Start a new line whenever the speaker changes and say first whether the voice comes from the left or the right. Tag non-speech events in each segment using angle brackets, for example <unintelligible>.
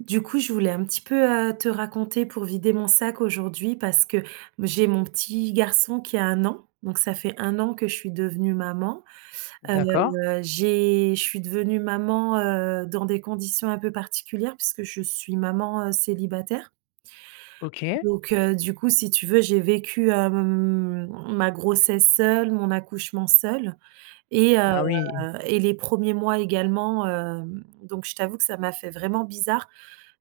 right: Du coup, je voulais un petit peu, heu, te raconter pour vider mon sac aujourd'hui, parce que, m j'ai mon petit garçon qui a 1 an. Donc ça fait 1 an que je suis devenue maman. Heu,
left: D'accord.
right: j'ai je suis devenue maman, heu, dans des conditions un peu particulières puisque je suis maman, heu, célibataire
left: OK.
right: donc heu, du coup, si tu veux, j'ai vécu, hem, ma grossesse seule, mon accouchement seule et heu
left: Ah oui.
right: et les 1ers mois également, hem, donc je t'avoue que ça m'a fait vraiment bizarre,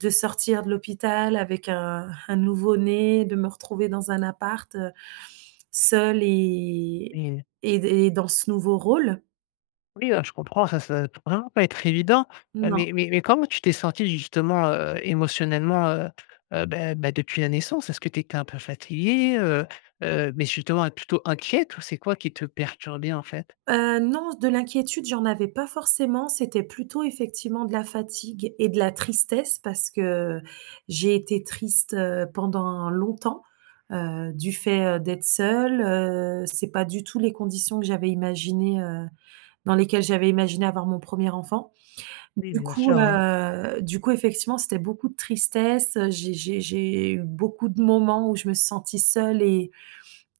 right: de sortir de l'hôpital avec un un nouveau-né, de me retrouver dans un appart, heu, seule et
left: Oui.
right: et d et dans ce nouveau rôle.
left: Oui, ben, je comprends, ça ça doit être vraiment pas être évident, heu,
right: Non.
left: mais mais mais comment tu t'es sentie justement, heu, émotionnellement, heu, heu, beh beh, depuis la naissance, est-ce que tu étais un peu fatiguée, heu heu, mais justement, mais plutôt inquiète ou c'est quoi qui te perturbait, en fait?
right: Heu, non, de l'inquiétude, j'en avais pas forcément, c'était plutôt, effectivement, de la fatigue et de la tristesse parce que j'ai été triste, heu, pendant longtemps, heu, du fait, heu, d'être seule. Heu, c'est pas du tout les conditions que j'avais imaginées, heu, dans lesquelles j'avais imaginé avoir mon 1er enfant. Donc
left: Oui,
right: du
left: bien
right: coup,
left: sûr, oui.
right: heu, du coup, effectivement, c'était beaucoup de tristesse, heu, j'ai j'ai j'ai eu beaucoup de moments où je me suis sentie seule et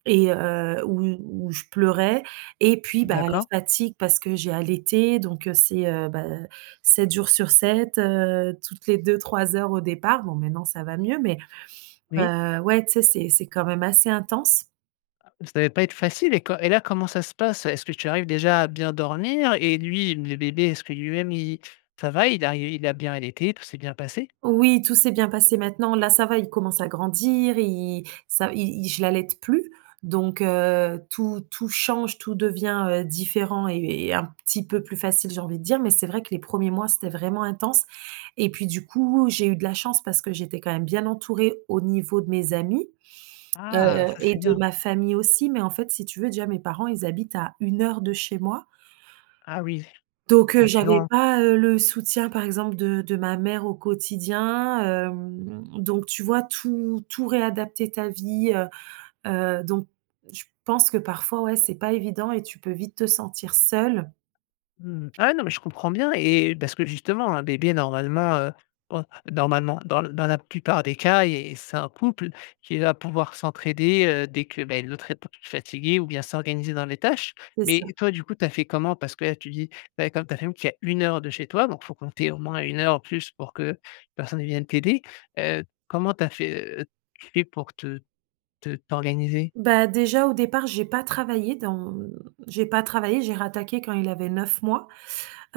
right: et heu, où où je pleurais et puis, bah,
left: D'accord.
right: la fatigue parce que j'ai allaité, donc heu, c'est, heu, bah, heu, 7 jours sur 7, heu, toutes les 2-3 heures au départ, bon, maintenant ça va mieux mais
left: Oui.
right: heu, ouais, tu sais, c'est c'est quand même assez intense.
left: Ah, ça devait pas être facile et co et là, comment ça se passe? Est-ce que tu arrives, déjà, à bien dormir et lui, le bébé? Est-ce que, lui-même, il ça va, il a il a bien allaité, tout s'est bien passé?
right: Oui, tout s'est bien passé. Maintenant, là, ça va, il commence à grandir, i ça i i je l'allaite plus donc heu, tout tout change. Tout devient, heu, différent et heu, et un petit peu plus facile, j'ai envie de dire, mais c'est vrai que les 1ers mois, c'était vraiment intense et puis du coup, j'ai eu de la chance parce que j'étais quand même bien entourée, au niveau de mes amis, heu
left: Ah!
right: heu,
left: Ça,
right: et
left: c'est
right: de
left: bien.
right: ma famille aussi, mais en fait, si tu veux, déjà, mes parents, ils habitent à 1 heure de chez moi
left: Ah oui,
right: donc heu,
left: ça fait
right: j'avais
left: long.
right: pas, heu, le soutien, par exemple, de de ma mère au quotidien, hem, donc tu vois? Tout tout réadapter ta vie, heu heu, donc je pense que parfois, ouais, c'est pas évident et tu peux vite te sentir seule.
left: Mmh mh. Ah non mais je comprends bien et parce que, justement un bébé, normalement, heu, oh normalement, dans l dans la plupart des cas et et c'est un couple qui va pouvoir s'entraider, heu, dès que, beh, l'autre est peu p fatigué ou bien s'organiser dans les tâches,
right: C'est ça.
left: mais toi, du coup, tu as fait comment? Parce que là, tu dis, ben, comme ta famille qui est à 1 heure de chez toi donc faut compter au moins 1 heure ou plus pour qu'une personne vienne t'aider, heu, comment tu as fait, heu, tu fais pour te te t'organiser?
right: Bah, déjà, au départ, j'ai pas travaillé dans mmh, j'ai pas travaillé, j'ai rattaqué quand il avait 9 mois.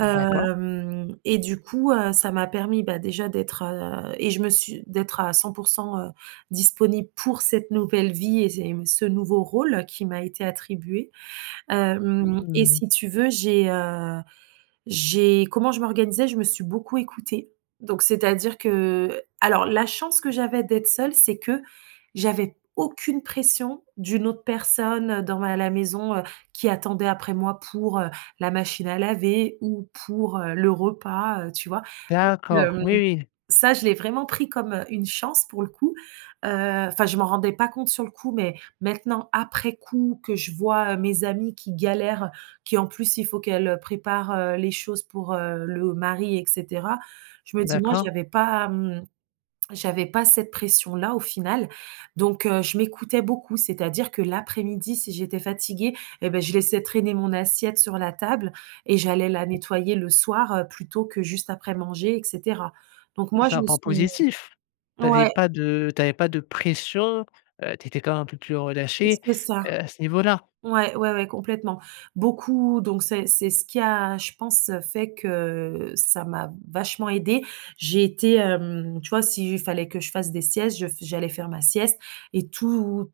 left: D'accord.
right: et du coup, heu, ça m'a permis, bah, déjà, d'être, heu et je me suis d'être à 100 % heu, disponible pour cette nouvelle vie et ces m ce nouveau rôle qui m'a été attribué, hem
left: Mmh
right: et
left: mh.
right: si tu veux, j'ai, heu, j'ai comment je m'organisais? Je me suis beaucoup écoutée donc c'est-à-dire que, alors la chance que j'avais d'être seule, c'est que j'avais aucune pression d'une autre personne dans la la maison, heu, qui attendait après moi, pour, heu, la machine à laver ou pour, heu, le repas, heu, tu vois ?Donc,
left: D'accord,
right: hem,
left: oui, oui.
right: ça, je l'ai vraiment pris comme une chance, pour le coup. Heu, enfin, je m'en rendais pas compte sur le coup, mais maintenant, après coup, que je vois, heu, mes amies qui galèrent, qui, en plus, il faut qu'elles préparent, heu, les choses pour, heu, le mari et cetera. Je me dis: «Moi,
left: D'accord.
right: j'y avais pas, mmh, j'avais pas cette pression-là, au final» donc heu, je m'écoutais beaucoup. C'est-à-dire que l'après-midi, si j'étais fatiguée et beh, je laissais traîner mon assiette sur la table et j'allais la nettoyer le soir, heu, plutôt que, juste, après manger et cetera, donc
left: Et
right: moi,
left: c'est
right: je
left: un
right: me
left: point
right: suis
left: positif, tu avais
right: ouais.
left: pas de tu avais pas de pression, heu, tu étais quand même un peu plus
right: C'est
left: relâchée,
right: c'est ça.
left: heu, à ce niveau-là.
right: Ouais, ouais, ouais, complètement. Beaucoup donc c'est c'est ce qui a, je pense, heu, fait que, ça m'a vachement aidée. J'ai été, hem, tu vois? S'il fallait que je fasse des siestes, je f j'allais faire ma sieste et tout,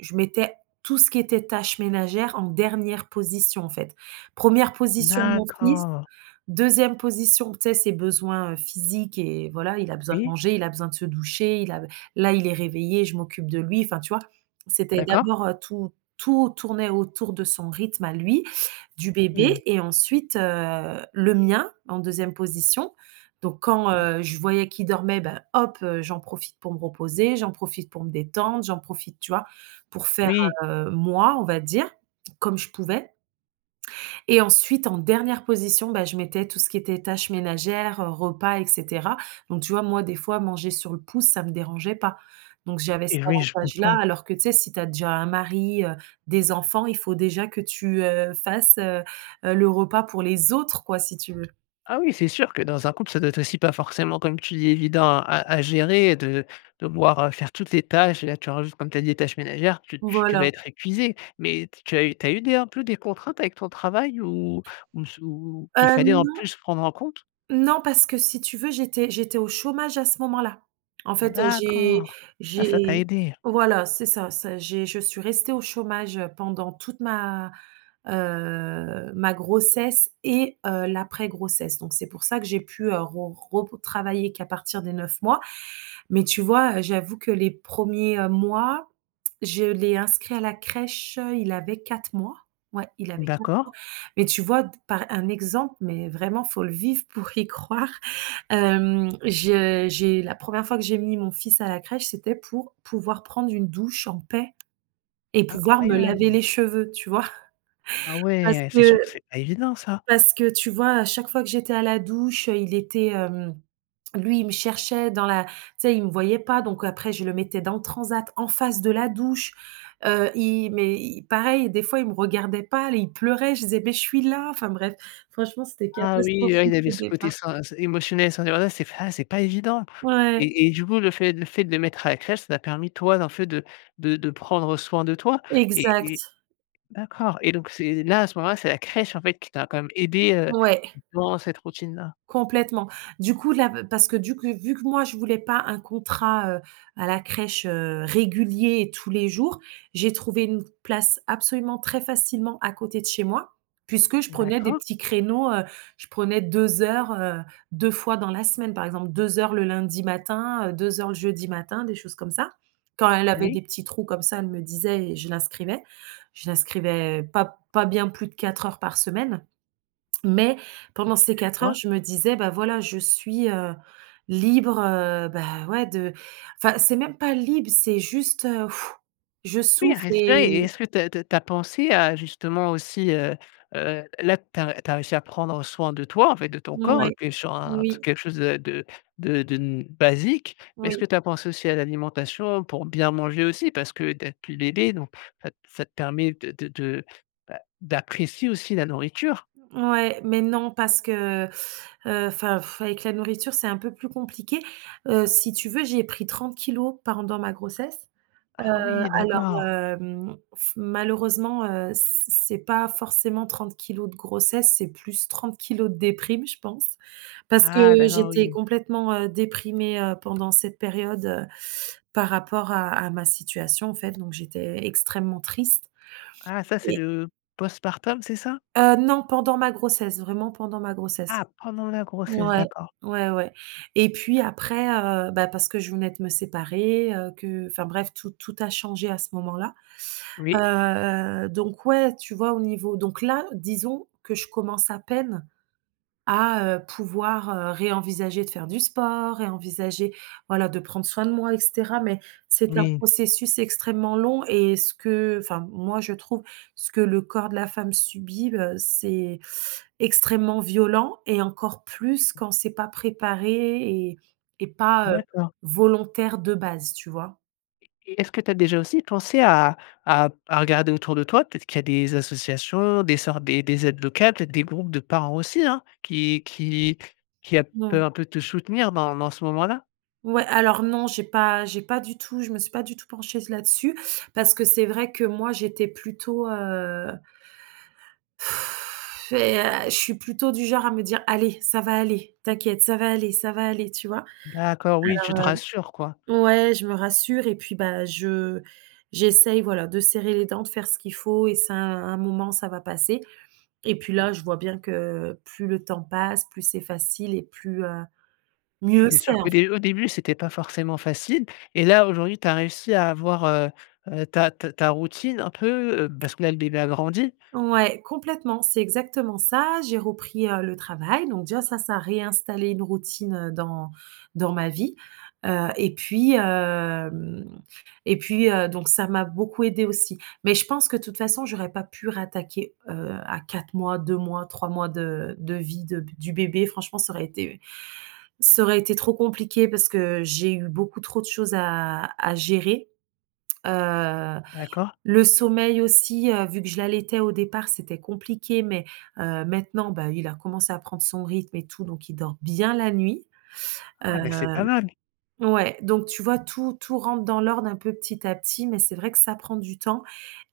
right: je mettais tout ce qui était tâches ménagères, en dernière position, en fait. 1re position, mon fils,
left: D'accord.
right: 2e position, tu sais? Ses besoins, heu, physiques et voilà, il a besoin de
left: Oui.
right: manger, il a besoin de se doucher, il a là, il est réveillé, je m'occupe de lui, enfin, tu vois? C'était
left: D'accord.
right: d'abord, heu, tout tout tournait autour de son rythme à lui, du
left: Ah, et
right: bébé et ensuite, heu, le mien en 2e position, donc quand,
left: Oui.
right: heu, je voyais qu'il dormait, ben, hop, heu, j'en profite pour me reposer, j'en profite pour me détendre, j'en profite tu vois? Pour faire,
left: Oui.
right: heu, moi, on va dire comme je pouvais et ensuite, en dernière position, ben, je mettais tout ce qui était tâches ménagères, repas et cetera, donc tu vois? Moi, des fois, manger sur le pouce, ça me dérangeait pas, donc j'avais cet
left: Eh oui, je
right: avantage-là,
left: comprends.
right: alors que, tu sais? Si tu as déjà un mari, heu, des enfants, il faut déjà que tu, heu, fasses, heu heu, le repas pour les autres, quoi, si tu veux.
left: Ah oui, c'est sûr que, dans un couple, ça doit être aussi, pas forcément comme tu dis: «Évident» à à à gérer, heu, de devoir, heu, faire toutes les tâches et là, tu rajoutes, comme tu as dit: «Les tâches ménagères» tu tu tu
right: Voilà.
left: vas être épuisée, mais t tu as eu tu as eu des un peu des contraintes avec ton travail ou ou m sous ou
right: Heu,
left: qu'il fallait, en
right: non.
left: plus, prendre en compte?
right: Non, parce que si tu veux, j'étais j'étais au chômage à ce moment-là. En fait, heu, j'ai
left: D'accord. Ah ça
right: j'ai
left: t'a aidé.
right: voilà, c'est ça, ça j'ai je suis restée au chômage, heu, pendant toute ma, heu, ma grossesse et heu, l'après-grossesse, donc c'est pour ça que j'ai pu, heu, re retravailler qu'à partir des 9 mois, mais tu vois? Heu, j'avoue que les 1ers, heu, mois, je l'ai inscrit à la crèche, heu, il avait 4 mois, ouais, il avait 4
left: D'accord.
right: mois, mais tu vois? D par un exemple, mais vraiment, faut le vivre pour y croire. Hem, je j'ai la 1re fois que j'ai mis mon fils à la crèche, c'était pour pouvoir prendre une douche en paix et pouvoir me laver
left: Incroyable!
right: les cheveux, tu vois? <chuckles>
left: Ah
right: Parce
left: ouais, c'est
right: que
left: sûr que c'est pas évident, ça.
right: parce que tu vois? Á chaque fois que j'étais à la douche, il était hem, lui, il me cherchait dans la tu sais? Il me voyait pas, donc après je le mettais dans le transat en face de la douche. Heu, i mais i pareil, des fois, il me regardait pas, il pleurait, je disais: «Mais je suis là», enfin bref, franchement, c'était
left: Ah oui, ouais,
right: catastrophique
left: il y avait
right: au
left: ce
right: départ.
left: côté sans s émotionnel, sans <unintelligible> c'est <unintelligible> c'est pas évident
right: Ouais.
left: et et du coup, le fait le fait de le mettre à la crèche, ça t'a permis, toi, en fait de de de prendre soin de toi et et
right: Exact.
left: d'accord et donc c'est là, à ce moment-là, c'est la crèche, en fait, qui t'a quand même aidé, heu,
right: Ouais.
left: dans cette routine-là.
right: Complètement. Du coup, là, b parce que du c vu que moi je voulais pas un contrat, heu, à la crèche, heu, régulier et tous les jours. J'ai trouvé une place absolument très facilement, à côté de chez moi, puisque je prenais des
left: D'accord.
right: petits créneaux, heu, je prenais 2 heures, heu, 2 fois dans la semaine, par exemple, 2 heures le lundi matin, heu, 2 heures le jeudi matin, des choses comme ça. Quand elle avait
left: Oui.
right: des petits trous comme ça, elle me disait et je l'inscrivais. Je l'inscrivais pas pas bien plus de 4 heures par semaine, mais pendant
left: OK,
right: ces
left: je
right: 4 heures,
left: vois.
right: je me disais: «Bah voilà, je suis, heu, libre, heu, ben, ouais, de enfin, c'est même pas libre, c'est juste, heu, <exhales> je
left: Oui, à
right: souffle et
left: respirer et est-ce que tu as tu as pensé à, justement, aussi, heu heu là, tu as tu as réussi à prendre, heu, soin de toi, en fait, de ton corps.
right: Mouais,
left: Tu es sur un t
right: oui.
left: quelque chose, heu, de de de n basique, mais est-ce
right: Oui.
left: que tu as pensé aussi à l'alimentation pour bien manger aussi? Parce que d'être plus d aidée donc ça t ça te permet de de de, bah, d'apprécier aussi la nourriture.
right: Ouais, mais non, parce que, heu, <sucks teeth> heu, enfin, <exhales> avec la nourriture, c'est un peu plus compliqué. Heu, si tu veux, j'ai pris 30 pendant ma grossesse. Heu,
left: Ah oui,
right: alors,
left: d'accord.
right: hem, f malheureusement, heu, c c'est pas forcément 30 de grossesse, c'est plus 30 de déprime, je pense parce que
left: Ah d'accord,
right: j'étais
left: oui.
right: complètement, heu, déprimée, heu, pendant cette période, heu, <sucks teeth> par rapport à à ma situation, en fait donc j'étais extrêmement triste.
left: Ah ça, c'est
right: Et
left: le post-partum, c'est ça?
right: Heu, non, pendant ma grossesse, vraiment, pendant ma grossesse.
left: Ah pendant la grossesse,
right: Ouais,
left: d'accord.
right: ouais ouais, et puis après, heu, bah, parce que je venais de me séparer, heu, que enfin bref, tout tout a changé à ce moment-là,
left: Oui.
right: heu heu, donc ouais, tu vois? Au niveau donc là, disons que je commence à peine à, heu, pouvoir, heu, ré-envisager de faire du sport, ré-envisager, voilà, de prendre soin de moi, et cetera, mais c'est un
left: Oui.
right: processus extrêmement long et ce que enfin, moi, je trouve, ce que le corps de la femme subit, heu, c'est <sucks teeth> extrêmement violent et encore plus quand c'est pas préparé et et pas, heu,
left: D'accord.
right: volontaire de base, tu vois?
left: Et et est-ce que tu as déjà aussi pensé à à à regarder autour de toi? Peut-être qu'il y a des associations, des sortes, des des aides locales, peut-être des groupes de parents aussi hein, qui qui qui à
right: Na
left: peuvent un peu te soutenir dans dans ce moment-là?
right: Ouais, alors non, j'ai pas j'ai pas du tout je me suis pas du tout penchée là-dessus parce que c'est vrai que moi, j'étais plutôt, heu <sighs> et heu, je suis plutôt du genre à me dire: «Allez, ça va aller, t'inquiète, ça va aller, ça va aller», tu vois?
left: D'accord, oui, tu te rassures quoi.
right: Alors, heu, ouais, je me rassure et puis bah, je j'essaie voilà, de serrer les dents, de faire ce qu'il faut et c'est un un moment ça va passer, et puis
left: Mmh.
right: là, je vois bien que plus le temps passe, plus c'est facile et plus, heu,
left: Oui,
right: mieux
left: c'est
right: c'est
left: sûr
right: en
left: qu'au
right: fai
left: dé au début c'était pas forcément facile, et là aujourd'hui tu as réussi à avoir, heu heu, ta ta ta routine un peu, heu, parce que là le bébé a grandi.
right: Ouais, complètement, c'est exactement ça. J'ai repris, heu, le travail, donc déjà ça, ça a réinstallé une routine, heu, dans dans ma vie, heu et puis, hem et puis, heu, donc, ça m'a beaucoup aidé aussi. Mais je pense que de toute façon j'aurais pas pu rattaquer, heu, à 4 mois, 2 mois, 3 mois de de vie de du bébé. Franchement ça aurait été ça aurait été trop compliqué, parce que j'ai eu beaucoup trop de choses à à gérer. Heu,
left: D'accord.
right: le sommeil aussi, heu, vu que je l'allaitais au départ, c'était compliqué mais, heu, maintenant bah, il a commencé à prendre son rythme et tout, donc il dort bien la nuit. Heu,
left: Ah, mais, c'est pas mal.
right: ouais, donc tu vois tout tout rentre dans l'ordre un peu, petit à petit, mais c'est vrai que ça prend du temps,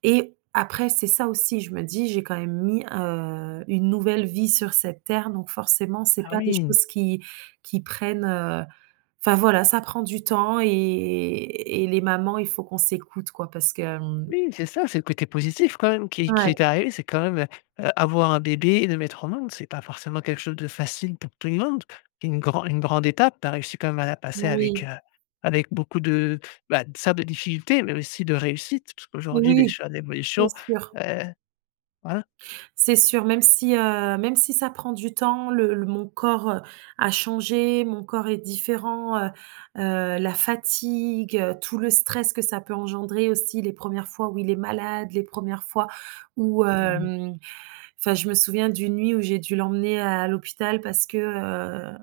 right: et après, c'est ça aussi, je me dis, j'ai quand même mis, heu, une nouvelle vie sur cette Terre donc forcément c'est
left: Ah
right: pas des
left: oui.
right: choses qui qui prennent, heu, enfin voilà, ça prend du temps et et et les mamans, il faut qu'on s'écoute quoi parce que hem
left: Oui c'est ça, c'est le côté positif quand même qui qui
right: Ouais.
left: est arrivé c'est quand même, heu heu, avoir un bébé et le mettre au monde, c'est pas forcément quelque chose de facile pour tout le monde. C'est une gran une grande étape. Tu as réussi quand même à la passer avec,
right: Oui.
left: heu, avec beaucoup de, bah, certes de difficultés mais aussi de réussites parce qu'aujourd'hui les
right: Oui,
left: choix
right: c'est
left: d'évolution,
right: sûr.
left: heu, voilà.
right: C'est sûr, même si, heu, même si ça prend du temps, le l mon corps, heu, a changé, mon corps, est différent, heu heu, la fatigue, heu, tout le stress que ça peut engendrer aussi les 1res fois où il est malade, les 1res fois où
left: Mmh.
right: hem, enfin, je me souviens d'une nuit où j'ai dû l'emmener à l'hôpital parce que, heu,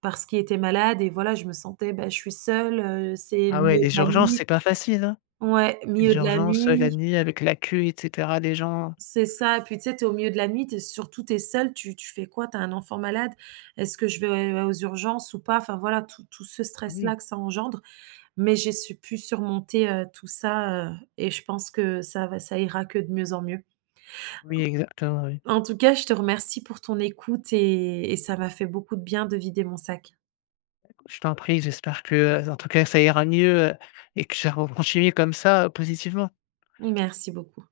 right: parce qu'il était malade et voilà, je me sentais, bah, je suis seule, heu, c'est le
left: Ah ouais,
right: milieu de
left: les
right: la
left: urgences,
right: nuit.
left: c'est pas facile hein,
right: Ouais,
left: les
right: milieu de la
left: urgences, heu, la
right: nuit.
left: nuit avec la queue et cetera, les gens.
right: C'est ça et puis tu sais, tu es au milieu de la nuit, tu es, surtout tu es seule, tu tu fais quoi? Tu as un enfant malade? Est-ce que je vais, heu, aux urgences ou pas? Enfin voilà, tout tout ce stress là
left: Oui.
right: que ça engendre. Mais j'ai su pu surmonter, heu, tout ça, heu et je pense que ça va, ça ira que de mieux en mieux
left: Oui, exactement oui.
right: en tout cas, je te remercie pour ton écoute et et ça m'a fait beaucoup de bien de vider mon sac.
left: Écoute je t'en prie, j'espère que, heu, en tout cas, ça ira mieux, heu, et que ça re continuer comme ça, heu, positivement.
right: Merci beaucoup.